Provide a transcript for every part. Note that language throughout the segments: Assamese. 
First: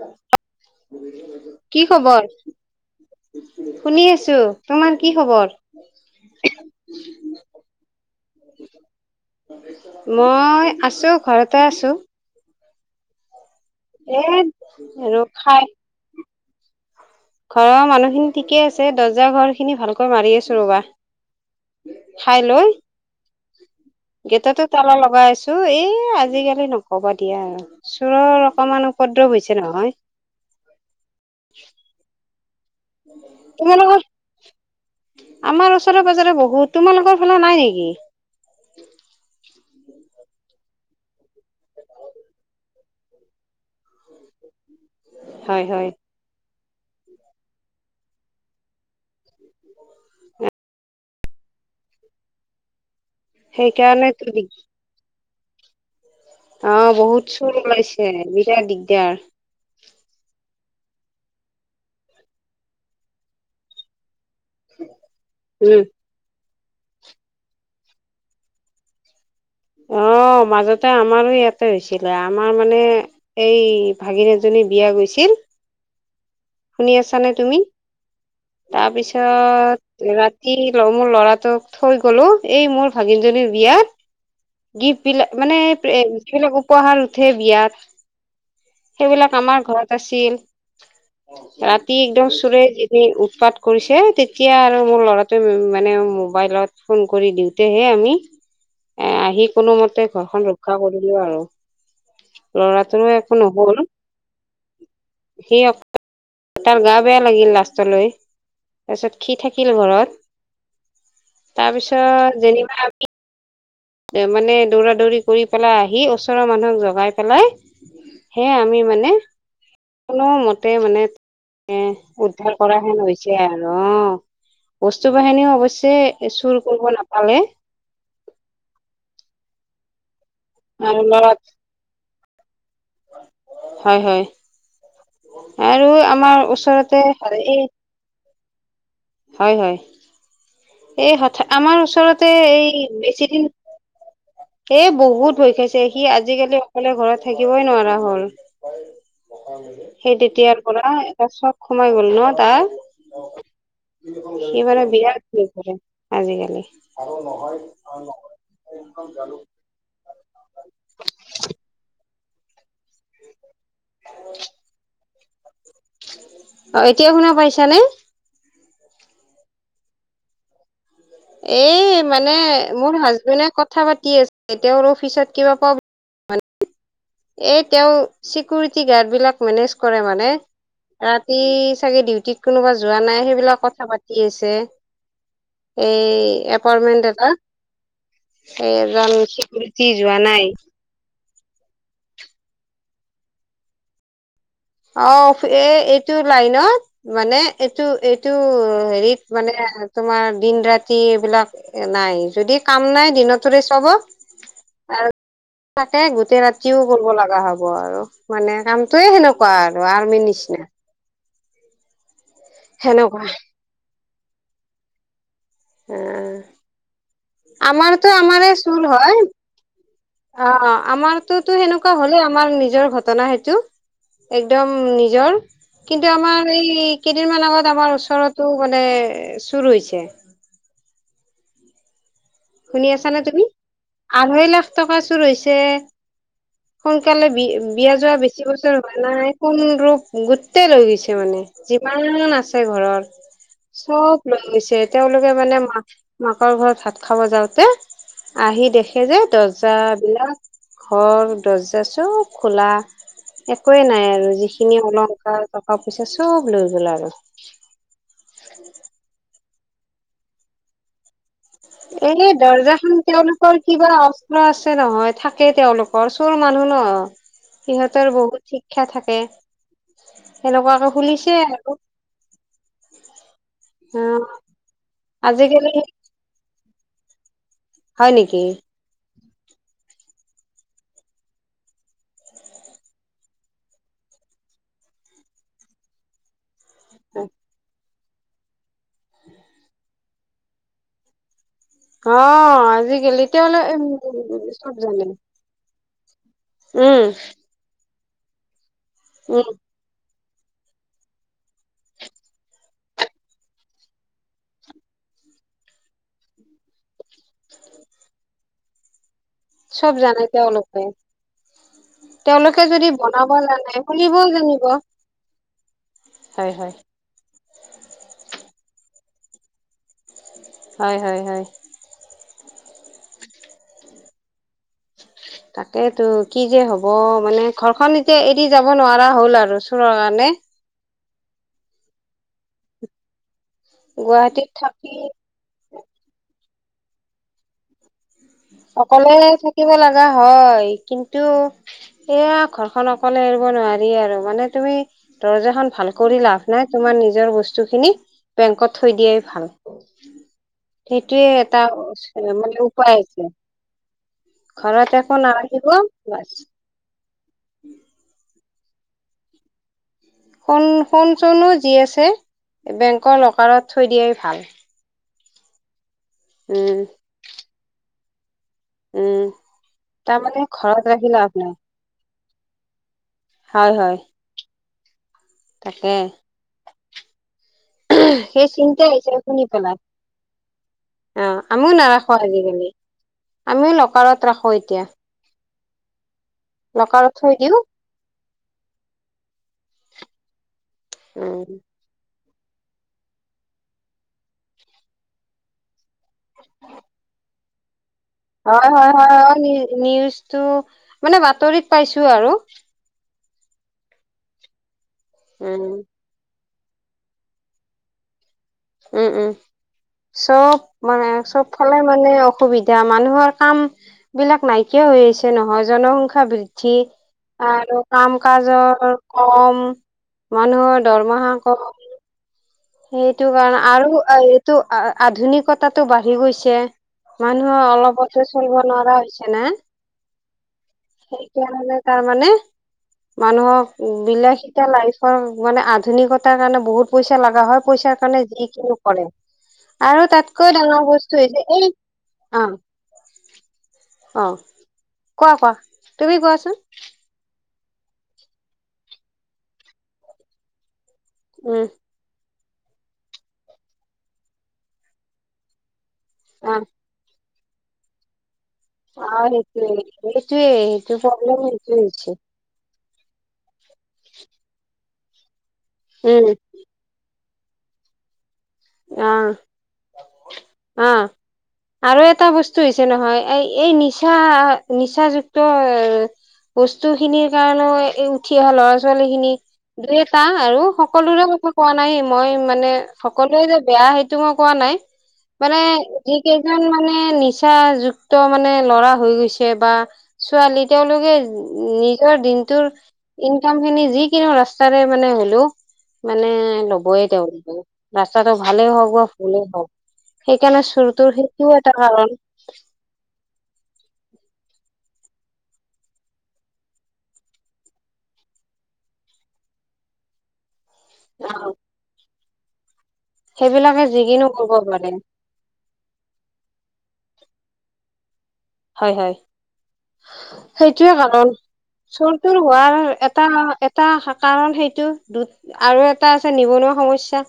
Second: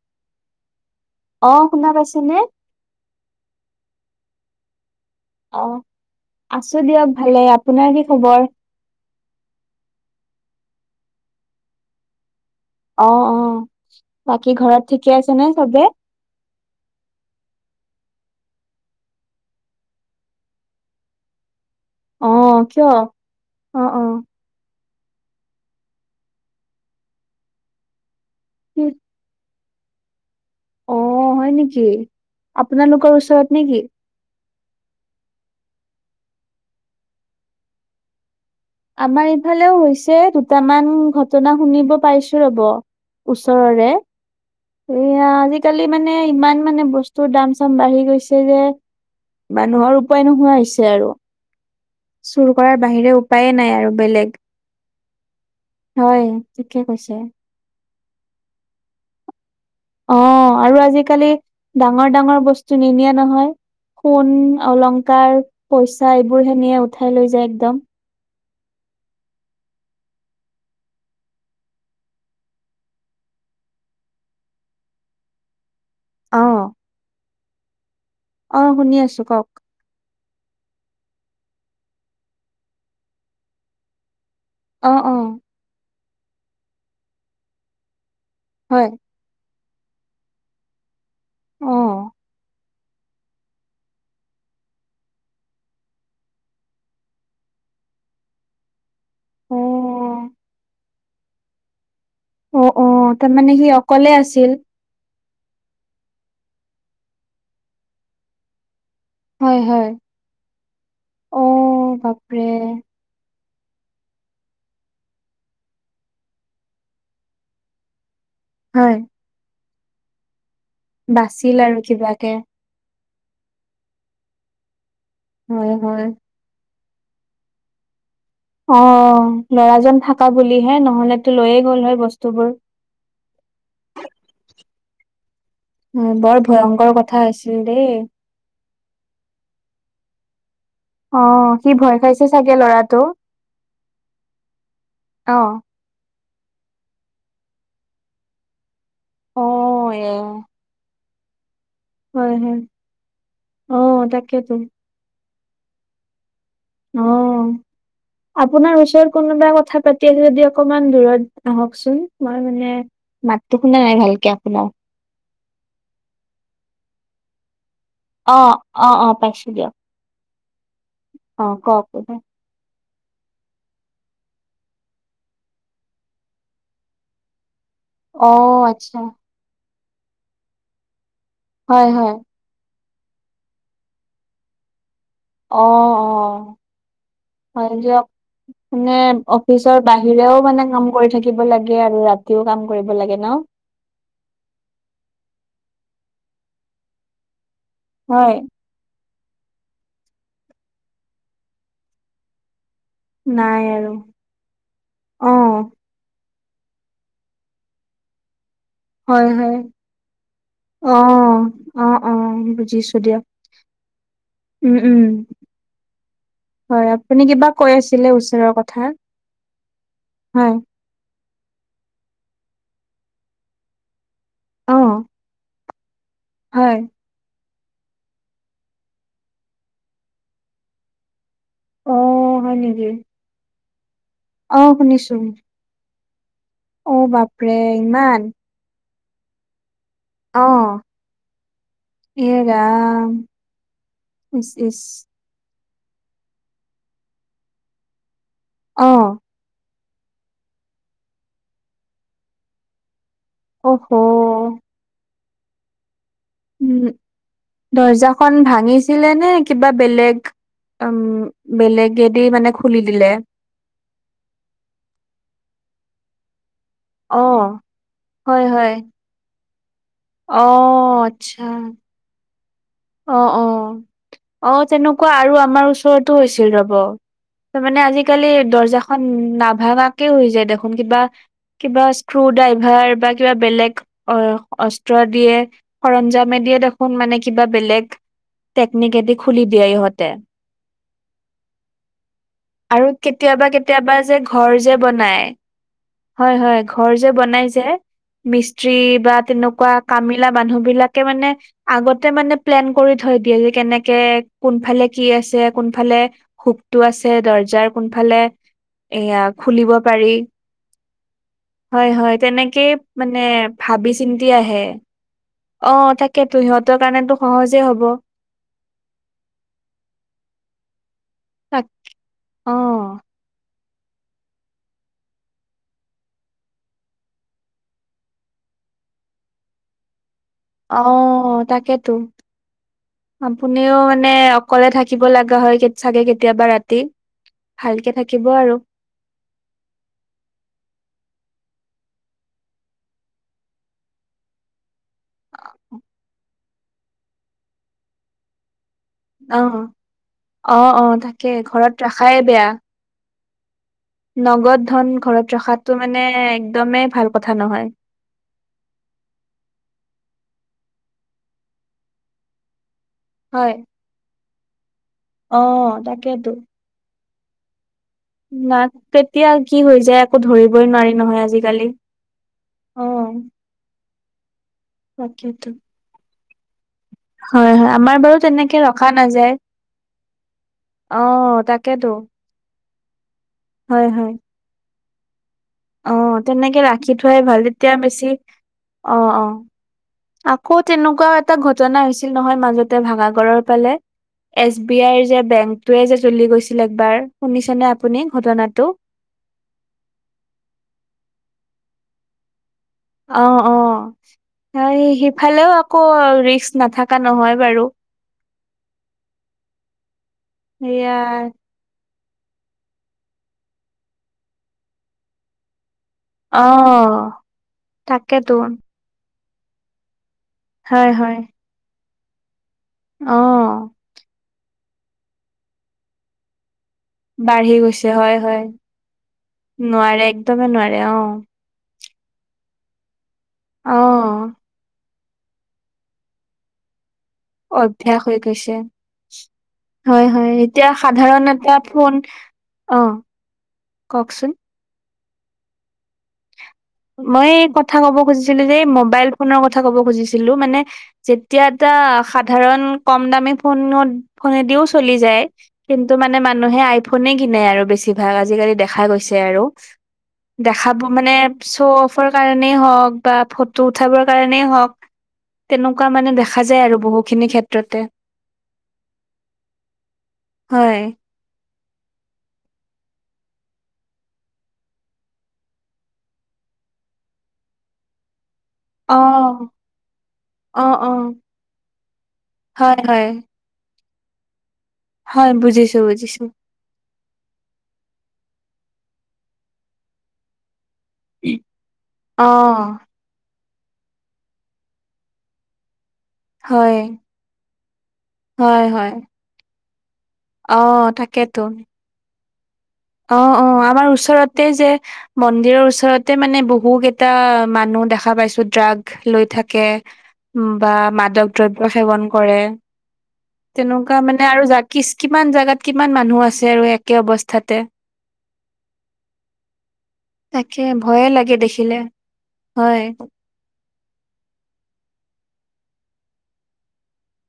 অহ অহ শুনা পাইছে নে শুনি আছো তোমাৰ কি খবৰ? অ আছো দিয়ক ভালে আপোনাৰ কি খবৰ মই আছো ঘৰতে আছো অ অ এ বাকী ঘৰত ঠিকে আৰু আছে নে খাই চবে ঘৰৰ মানুহখিনি ঠিকে আছে দৰ্জা ঘৰ খিনি ভালকৈ মাৰি আছো ৰবা অ খাই লৈ কিয়? অ অ গেটতে তালা লগাই আছো এই আজিকালি নকব দিয়া আৰু চোৰৰ কি অকমান উপদ্ৰৱ হৈছে জে নহয় অ হয় নেকি আপোনালোকৰ ওচৰত নেকি? তোমালোকৰ আমাৰ ওচৰেৰে পাজৰে বহুত তোমালোকৰ ফালে নাই নেকি আমাৰ ইফালেও হৈছে দুটামান ঘটনা শুনিব পাইছো ৰব ওচৰৰে এয়া হয় আজিকালি হয়। মানে ইমান মানে বস্তুৰ দাম চাম বাঢ়ি গৈছে যে মানুহৰ উপায় নোহোৱা হৈছে আৰু চুৰ কৰাৰ বাহিৰেও উপায়ে নাই আৰু সেইকাৰণে বেলেগ হয় ঠিকে অহ কৈছে। বহুত চুৰ ওলাইছে বিৰাট দিগদাৰ অ আৰু আজিকালি ডাঙৰ ডাঙৰ বস্তু নিনিয়ে নহয় সোন অলংকাৰ উম পইচা এইবোৰ সেনিয়ে উঠাই লৈ যায় একদম অ মাজতে আমাৰো ইয়াতে হৈছিলে আমাৰ মানে এই ভাগিন এজনী বিয়া গৈছিল অ', শুনি আছা নে তুমি অ', শুনি আছো কওক। তাৰপিছত কি মোৰ ল'ৰাটোক থৈ গলো এই মোৰ ভাগিনজনীৰ বিয়াত অ', গিফ্ট বিলাক অ', মানে যিবিলাক উপহাৰ উঠে বিয়াত হয়। সেইবিলাক আমাৰ ঘৰত আছিল ৰাতি অ', একদম চোৰে উৎপাত কৰিছে তেতিয়া আৰু মোৰ ল'ৰাটোৱে মানে মোবাইলত ফোন কৰি দিওঁতেহে আমি এ আহি কোনোমতে অ', ঘৰখন ৰক্ষা কৰিলো আৰু। অ', ল'ৰাটো অ', একো তাৰমানে সি নহল অকলে আছিল। সি আকৌ তাৰ গা বেয়া লাগিল লাচতলৈ। তাৰপিছত সি হয়, থাকিল হয়। ঘৰত অ', তাৰপিছত বাপৰে। যেনিবা আমি। মানে দৌৰা দৌৰি কৰি পেলাই আহি ওচৰৰ মানুহক জগাই পেলাই। সে আমি হয়। মানে কোনো মতে মানে বাচিল আৰু এ কিবাকে। উদ্ধাৰ কৰাহে নহৈছে। যে আৰহ বস্তু- বাহনিও হয়, অৱশ্যে হয়। এ ইছুল। কৰিব নাপালে। অহ ল'ৰাজন থাকা বুলিহে আৰু নহলেতো লৰাত লৈয়ে গ'ল হয় বস্তুবোৰ। হয় হয়। আৰু হয়, বৰ আমাৰ ভয়ংকৰ ওচৰতে কথা আছিল এই দেই। হয় হয় এই অ', হঠাৎ সি আমাৰ ভয় খাইছে ওচৰতে চাগে এই ল'ৰাটো। বেছিদিন এ বহুত ভয় অ'। খাইছে সি আজিকালি অকলে ঘৰত থাকিবই নোৱাৰা হ'ল। অ', এ। সেই তেতিয়াৰ পৰা এটা চব সোমাই গল ন হয়, তা হয়, অ', তাকেতো সি মানে বিৰাত সে কৰে আজিকালি অ আপোনাৰ ওচৰত কোনোবা কথা পাতি আছো যদি অকমান দূৰত আহকচোন মই মানে ম তখ ন নাই ভালকে আপোনাৰ অ এতিয়া শুনা পাইছানে। অ অ অ পাইছো দিয়ক। অ', কওক এ এতিয়া। মানে। মোৰ হাজবেণ্ডে কথা পাতি আছে তেওঁৰ অফিচত কিবা পাব। এই তেওঁ অ', চিকিউৰিটি আচ্ছা, গাৰ্ড বিলাক মেনেজ কৰে মানে ৰাতি হয়, চাগে হয়, ডিউটিত কোনোবা যোৱা নাই সেইবিলাক কথা পাতি আছে। অ', এই অ'। এপইটমেণ্ট এটা। হয় দিয়ক, এ মানে যান স অফিচৰ কৰিতি যোৱা বাহিৰেও নাই। মানে কাম কৰি থাকিব লাগে আৰু ৰাতিও কাম কৰিব লাগে ন। অ এই এইটো লাইনত মানে এইটো এইটো হয়, হেৰিত। মানে তোমাৰ দিন ৰাতি এইবিলাক এই নাই যদি। কাম নাই দিনতোৰে চব আৰু অ', থাকে গোটেই ৰাতি। যিয়ো কৰিব লগা হ'ব আৰু মানে কামটোয়ে হয়, সেনেকুৱা হয়, আৰু আৰ্মি নিচিনা। অ'। অ অ বুজিছো দিয়ক সেনেকুৱা উম উম। অ', হয় আপুনি কিবা কৈ আমাৰতো আছিলে আমাৰে ওচৰৰ চুৰ কথা। হয় অ হয় আমাৰ, আমাৰতো সেনেকুৱা হ'লে আমাৰ নিজৰ ঘটনা সেইটো একদম অ নিজৰ। কিন্তু আমাৰ হয় এই কেইদিনমান আগত আমাৰ ওচৰতো মানে চুৰ হৈছে। অ। হয় শুনি নেকি আছা নে তুমি আঢ়ৈ অ লাখ টকা শুনিছো চুৰ হৈছে। অ সোনকালে বাপৰে বিয়া যোৱা ইমান বেছি বছৰ হোৱা নাই কোন ৰূপ। অ গোটেই লৈগৈছে মানে এ যিমান আছে ৰাম ঘৰত। চব লৈ ইচ গৈছে ইচ তেওঁলোকে মানে মা। মাকৰ ঘৰত ভাত খাব যাওঁতে আহি অ দেখে যে দহ। জা বিলাক ঘৰ দৰ্জা চব খোলা। একোয়ে অহ নাই আৰু যিখিনি অলংকাৰ টকা পইচা। চব লৈ গ'ল উম আৰু দৰ্জাখন ভাঙিছিলে নে। কিবা বেলেগ উম। বেলেগেদি এই মানে দৰ্জা খুলি খন দিলে তেওঁলোকৰ কিবা অস্ত্ৰ আছে নহয় থাকে তেওলোকৰ চোৰ। মানুহ ন অ সিহঁতৰ হয় বহুত হয় শিক্ষা থাকে। অ সেনেকুৱাকে খুলিছে আচ্ছা। আৰু অ অ অ তেনেকুৱা আৰু আমাৰ আজিকালি ওচৰতো হৈছিল ৰব তাৰ মানে হয় আজিকালি নেকি দৰ্জাখন নাভঙাকে হৈ যায় দেখোন কিবা কিবা স্ক্ৰু ড্ৰাইভাৰ বা কিবা বেলেগ অ অস্ত্ৰ দিয়ে সৰঞ্জামে দিয়ে দেখ ফোন মানে কিবা বেলেগ টেকনিক এদি খুলি দিয়ে ইহঁতে অ আৰু আজিকালি কেতিয়াবা তেওঁলোকে কেতিয়াবা যে ঘৰ চব যে জানে বনাই হয় হয় ঘৰ উম যে বনাই যে মিস্ত্ৰী বা উম তেনেকুৱা কামি মানুহ বিলাকে মানে আগতে মানে প্লেন কৰি থৈ দিয়ে যে, কেনেকে কোনাফাঁলে কি আছে কোনফালে সুকটো আছে দৰ্জাৰ কোনফালে এয়া খুলিব চব পাৰি জানে তেওঁলোকে। হয় হয় তেওঁলোকে তেনেকেই যদি মানে বনাব জানে ভাবি খুলিবও চিন্তি আহে, জানিব অ তাকেতো হয় হয় সিহঁতৰ কাৰণেতো সহজেই হব। হয় হয় হয় অঁ তাকেইেতো কি যে হ'ব মানে ঘৰখন এতিয়া এৰি যাব নোৱাৰা হ'ল আৰু চোৰৰ কাৰণে অ তাকেতো আপুনিও মানে গুৱাহাটীত অকলে থাকি থাকিব লগা হয়। চাগে কেতিয়াবা ৰাতি ভালকে থাকে অকলে থাকিব লগা হয় কিন্তু এয়া ঘৰখন অকলে এৰিব নোৱাৰি আৰু মানে তুমি দৰ্জা খন ভাল কৰি লাভ নাই তোমাৰ নিজৰ বস্তুখিনি বেংকত থৈ দিয়াই অ ভাল অ অ সেইটোৱে তাকে এটা ঘৰত ৰখাই বেয়া মানে উপায় নগদ ধন একো ঘৰত নাৰাখিব ৰখাতটো মানে বাছ একদমেই ভাল কথা নহয় শোন শুণ চোনো যি আছে বেংকৰ হয় লকাৰত থৈ দিয়াই ভাল অ তাক উম নাক উম কেতিয়া কি হৈ যায় আক তাৰমানে ধৰিবই ঘৰত নোৱাৰি ৰাখি নহয় লাভ নাই আজিকালি অ হয় হয় তাকেইটো তাকে হয় হয় আমাৰ বাৰু সেই তেনেকে চিন্তাই ৰখা আহিছে নাযায় শুনি পেলাই অ আহ আমিও তাকেইতো নাৰাখো আজিকালি আমিও লকাৰত ৰাখো এতিয়া অ তেনেকে ৰাখি লকাৰত থোৱাই থৈ ভাল দিও তেতিয়া বেছি অ অ ক'ত তেনেকুৱাও এটা উম ঘটনা হৈছিল নহয় মাজতে ভঙা গৰৰ ফালে এছ বি আইৰ যে বেংক য়ে যে চলি গৈছিল একবাৰ শুনিছনেে হয় হয় হয় নিউজটো মানে বাতৰিত পাইছো আৰু অ অ সিফালেও উম আকৌ ৰিছ নাথকা নহয় বাৰু উম উম চব সেয়া মানে চব ফালে মানে অসুবিধা মানুহৰ কাম বিলাক নাইকিয়া হৈ আছে নহয় জনসংখ্যা অ বৃদ্ধি আৰু কাম তাকেতো কাজৰ কম মানুহৰ হয় হয় দৰমহা কৰ অ সেইটো কাৰণে আৰু এইটো আধুনিকতাটো বাঢ়ি গৈছে বাঢ়ি মানুহৰ গৈছে হয় অলপতে চলিব নোৱাৰা হৈছে না একদমে নোৱাৰে অ তাৰ মানে অ মানুহক বিলাহীটা লাই মানে আধুনিকতাৰ কাৰণে বহুত পইচা লগা হয় পইচাৰ অভ্যাস হৈ কাৰণে যি গৈছে কিনো কৰে। আৰু হয় হয় তাতকৈ এতিয়া ডাঙৰ বস্তু সাধাৰণ হৈছে এটা এই ফোন অ অ কওকচোন। কোৱা কোৱা তুমি কোৱাচোন মই কথা ক'ব খুজিছিলো যে মোবাইল ফোনৰ কথা ক'ব খুজিছিলো মানে যেতিয়া উম এটা সাধাৰণ কম দামী ফোনত ফোনেদিও চলি যায় কিন্তু মানে অ মানুহে আইফোনে কিনে আৰু বেছিভাগ আজিকালি দেখা অ গৈছে আৰু সেইটোয়ে সেইটোয়ে দেখা পো সেইটো মান প্ৰব্লেম শ্ব' সেইটোয়ে অফৰ হৈছে কাৰণে হক বা ফটো উঠাবৰ কাৰণে হওক, তেনেকুৱা মানে উম দেখা যায় আৰু বহুখিনি ক্ষে ত্ৰতে। আহ হয় আহ। আৰু এটা বস্তু হৈছে নহয় এই এই নিচা নিচাযুক্ত এ বস্তু খিনিৰ কাৰণেও, উঠি অহা ল'ৰা অ ছোৱালী খিনি দুই এটা আৰু অ অ সকলোৰে কথা কোৱা নাই মই মানে, হয় হয় সকলোৱে বেয়া সেইটো মই কোৱা নাই হয় মানে বুজিছো যি বুজিছো। কেইজন মানে নিচা যুক্ত। মানে ল'ৰা হৈ গৈছে বা ছোৱালী। তেওঁলোকে নিজৰ দিনটোৰ। অ', কাম খিনি যিকিনো ৰাস্তাৰে মানে হলেও মানে হয়, লবই তেওঁলোকে। ৰাস্তাটো হয়, ভালেই হওক হয়। বা ভুলেই হওক সেইকাৰণে অ', চুৰটোৰ তাকেতো সেইটোও এটা কাৰণ। অ অ আমাৰ ওচৰতে যে মন্দিৰৰ ওচৰতে মানে বহুকেইটা মানুহ। দেখা পাইছো ড্ৰাগ লৈ থাকে বা মাদক দ্ৰব্য সেৱন কৰে। সেইবিলাকে তেনেকুৱা যি মানে কিনো আৰু কৰিব জাকিচ পাৰে কিমান জেগাত কিমান মানুহ আছে আৰু একে অৱস্থা। হয় হয়। তাকে সেইটোৱে ভয়ে কাৰণ লাগে দেখিলে চুৰটোৰ হোৱাৰ হয়। এটা। তা হা কাৰণ সেইটো দুত আৰু এটা আছে নিবনুৱা সমস্যা।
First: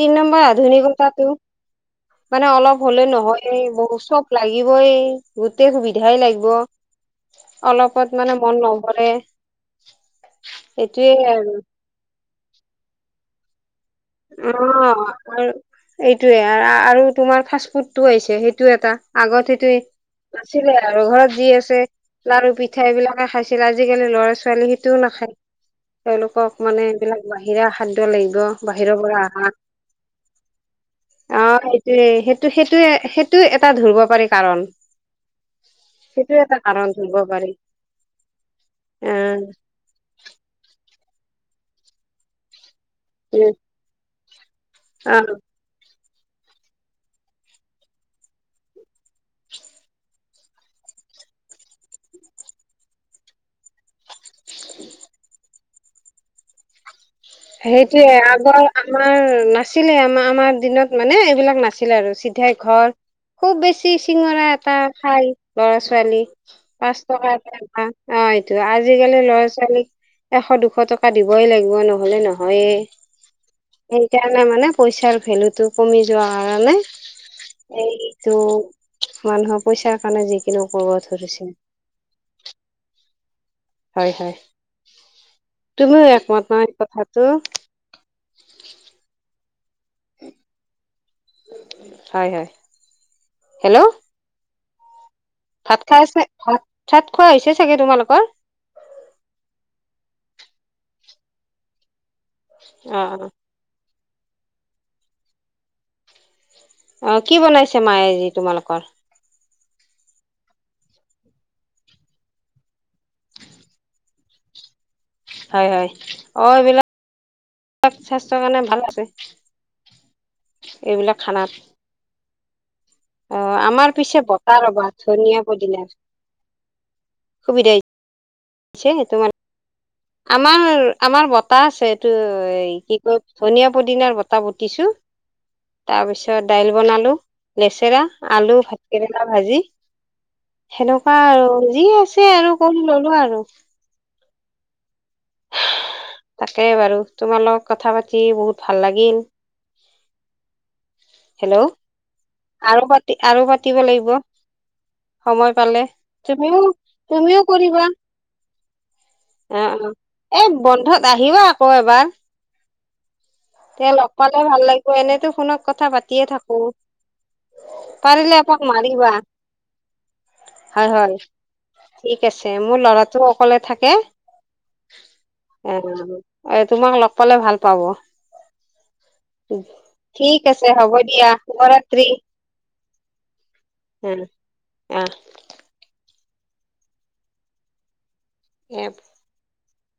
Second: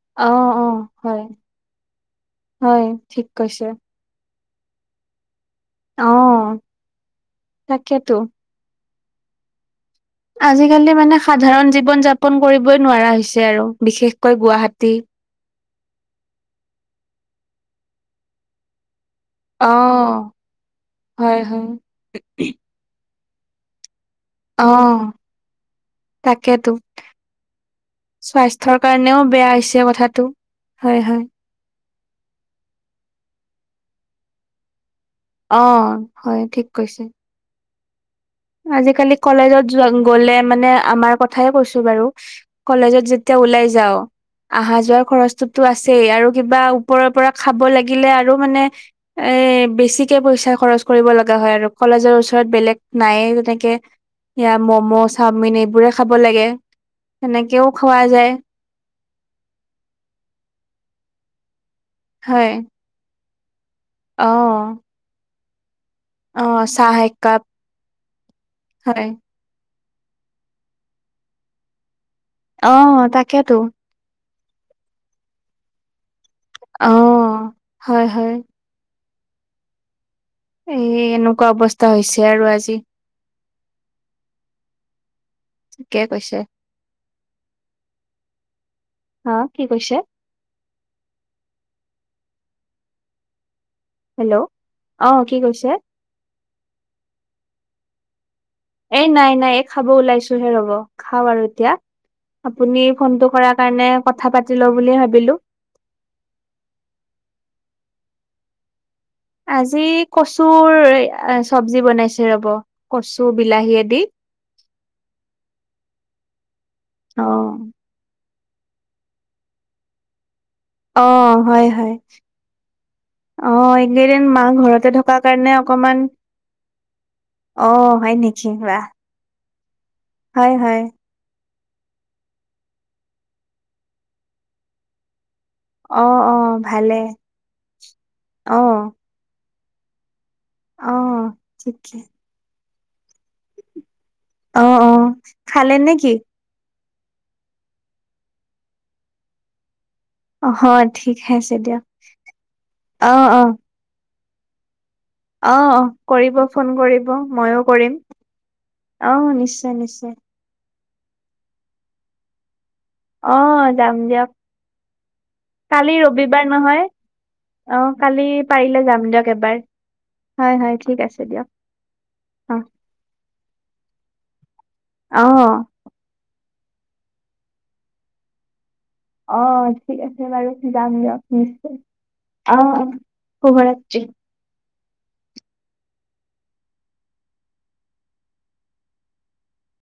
তিন অ', নম্বৰ অ', হয়, আধুনিকতাটো মানে অলপ হয় হ'লে ঠিক নহয় কৈছে বহুত চব। লাগিবই গোটেই সুবিধাই লাগিব অ', অলপত তাকেতো। মানে মন লওঁ। কৰে। আজিকালি মানে সাধাৰণ জীৱন যাপন কৰিবই নোৱাৰা হৈছে আৰু। বিশেষকৈ অ গুৱাহাটী। আৰু এইটোয়ে আৰু তোমাৰ খাচ। ফুটটো আহিছে সেইটো এটা। আগতেই অ টো নছিলে আৰু ঘৰত হয় যি হয় আছে লাৰু, পিঠা এইবিলাকে খাইছিল আজি আজিকালি ল'ৰা -ছোৱালী অ সেইটোও নাখায়, তেওঁলোকক তাকেতো মানে এইবিলাক বাহিৰা খাদ্য লাগিব। থৰ বাহিৰৰ কাৰণেও পৰা আহা বেয়া হৈছে কথাটো হয় হয়। অ সেইটোয়ে সেইটো সেইটোয়ে সেইটো এটা ধৰিব পাৰি কাৰণ। অ সেইটোয়ে হয় এটা ঠিক কাৰণ কৈছে ধুলব পাৰি। অ আজিকালি কলেজত যোৱা গলে মানে আমাৰ কথাই কৈছো বাৰু কলেজত যেতিয়া ওলাই যাওঁ, আহা যোৱা অ খৰচটোতো আছ সেই আৰু কিবা ওপৰৰ পৰা খাব লাগিলে আৰু মানে এ বেছিকে পইচা খৰচ কৰিব লগা হয় আৰু কলেজৰ ওচৰত বেলেগ নাইয়ে তেনেকে এইয়া ম'ম', চাওমিন এইবোৰে খাব লাগে। সেনেকেও খোৱা সেইটোয়ে যায় আগৰ আমাৰ নাছিলে, আমাৰ আমাৰ দিনত মানে এইবিলাক নাছিলে আৰু হয় চিধাই ঘৰ খুব বেছি টি অ চিঙৰা এটা খাই ল'ৰা -ছোৱালী অ চাহ পাঁচ টকা একাপ এটা এটা অ। ত হয় আজিকালি ল'ৰা -ছোৱালীক এশ- দুশ টকা দিবই লাগিব ন। হ'লে অ নহয়েই, তাকেতো সেইকাৰণে মানে পইচাৰ ভেলুটো কমি যোৱা কাৰণে অ হয় হয় এইটো মানুহৰ পইচা সেইকাৰণে যিকিনো এই কব এনেকুৱা ধৰিছিল অৱস্থা হৈছে আৰু আজি হয় হয়। ঠিকে তুমিও কৈছে একমত নহয় কথাটো। অ কি কৈছে? হয় হয়। হেল্ল'! হেল্ল' অ কি কৈছে? ভাত খাই আছে ভাত -চাত খোৱা হৈছে চাগে তোমালোকৰ? এ নাই নাই এই খাব ওলাইছোহে ৰব খাওঁ আৰু এতিয়া। আপুনি অ ফোনটো অ কৰাৰ কাৰণে কথা পাতি লওঁ বুলি ভাবিলোঁ। অ কি বনাইছে মায়ে আজি তোমালোকৰ আজি কচুৰ চব্জি বনাইছে ৰ'ব কচু বিলাহীয়ে দি [unintelligible] হয় হয় অ এইবিলাক অ স্বাস্থ্য কাৰণে ভাল আছে। অ এইবিলাক খানাত হয় হয়। অ আমাৰ পিছে এইকেইদিন মা বতাহ ৰবা ঘৰতে থকা ধনিয়া কাৰণে পদিনাৰ অকমান সুবিধা অ হয় নেকি হৈছে ৱাহ! তোমাৰ আমাৰ আমাৰ ব পাছ এইটো কি কয় ধনীয়া পুদিনাৰ বতাহ পতিছো। তাৰ অ অ পিছত দাইল ভালে বনালো, লেচেৰা, আলু অ ভাতকেৰেলা ভাজি। অ সেনেকুৱা আৰু যি ঠিকে আছে আৰু কৰি ললো আৰু। অ অ খালে নেকি? তাকে বাৰু তোমাৰ লগত কথা পাতি বহুত ভাল লাগিল। অহ ঠিক আছে হেল্ল' দিয়ক আৰু পাতি অ আৰু অ। পাতিব লাগিব সময় অ পালে অ কৰিব তুমিও ফোন কৰিব তুমিও মইয়ো কৰিবা? কৰিম অ নিশ্চয় নিশ্চয় এই বন্ধত আহিবা আকৌ এবাৰ। অ এয়া যাম লগ দিয়ক পালে ভাল লাগিব এনেইতো কালি ৰবিবাৰ নহয়, অ কালি এপাক পাৰিলে যাম মাৰিবা দিয়ক এবাৰ। হয় ঠিক হয়, আছে দিয়ক ঠিক আছে অ মোৰ ল'ৰাটো অকলে থাকে। অ এ তোমাক লগ পালে ভাল পাব। অ ঠিক আছে বাৰু হ'ব যাম দিয়া দিয়ক নিশ্চয় শুভৰাত্ৰি অ অ। শুভৰাত্ৰি। আহ। এপ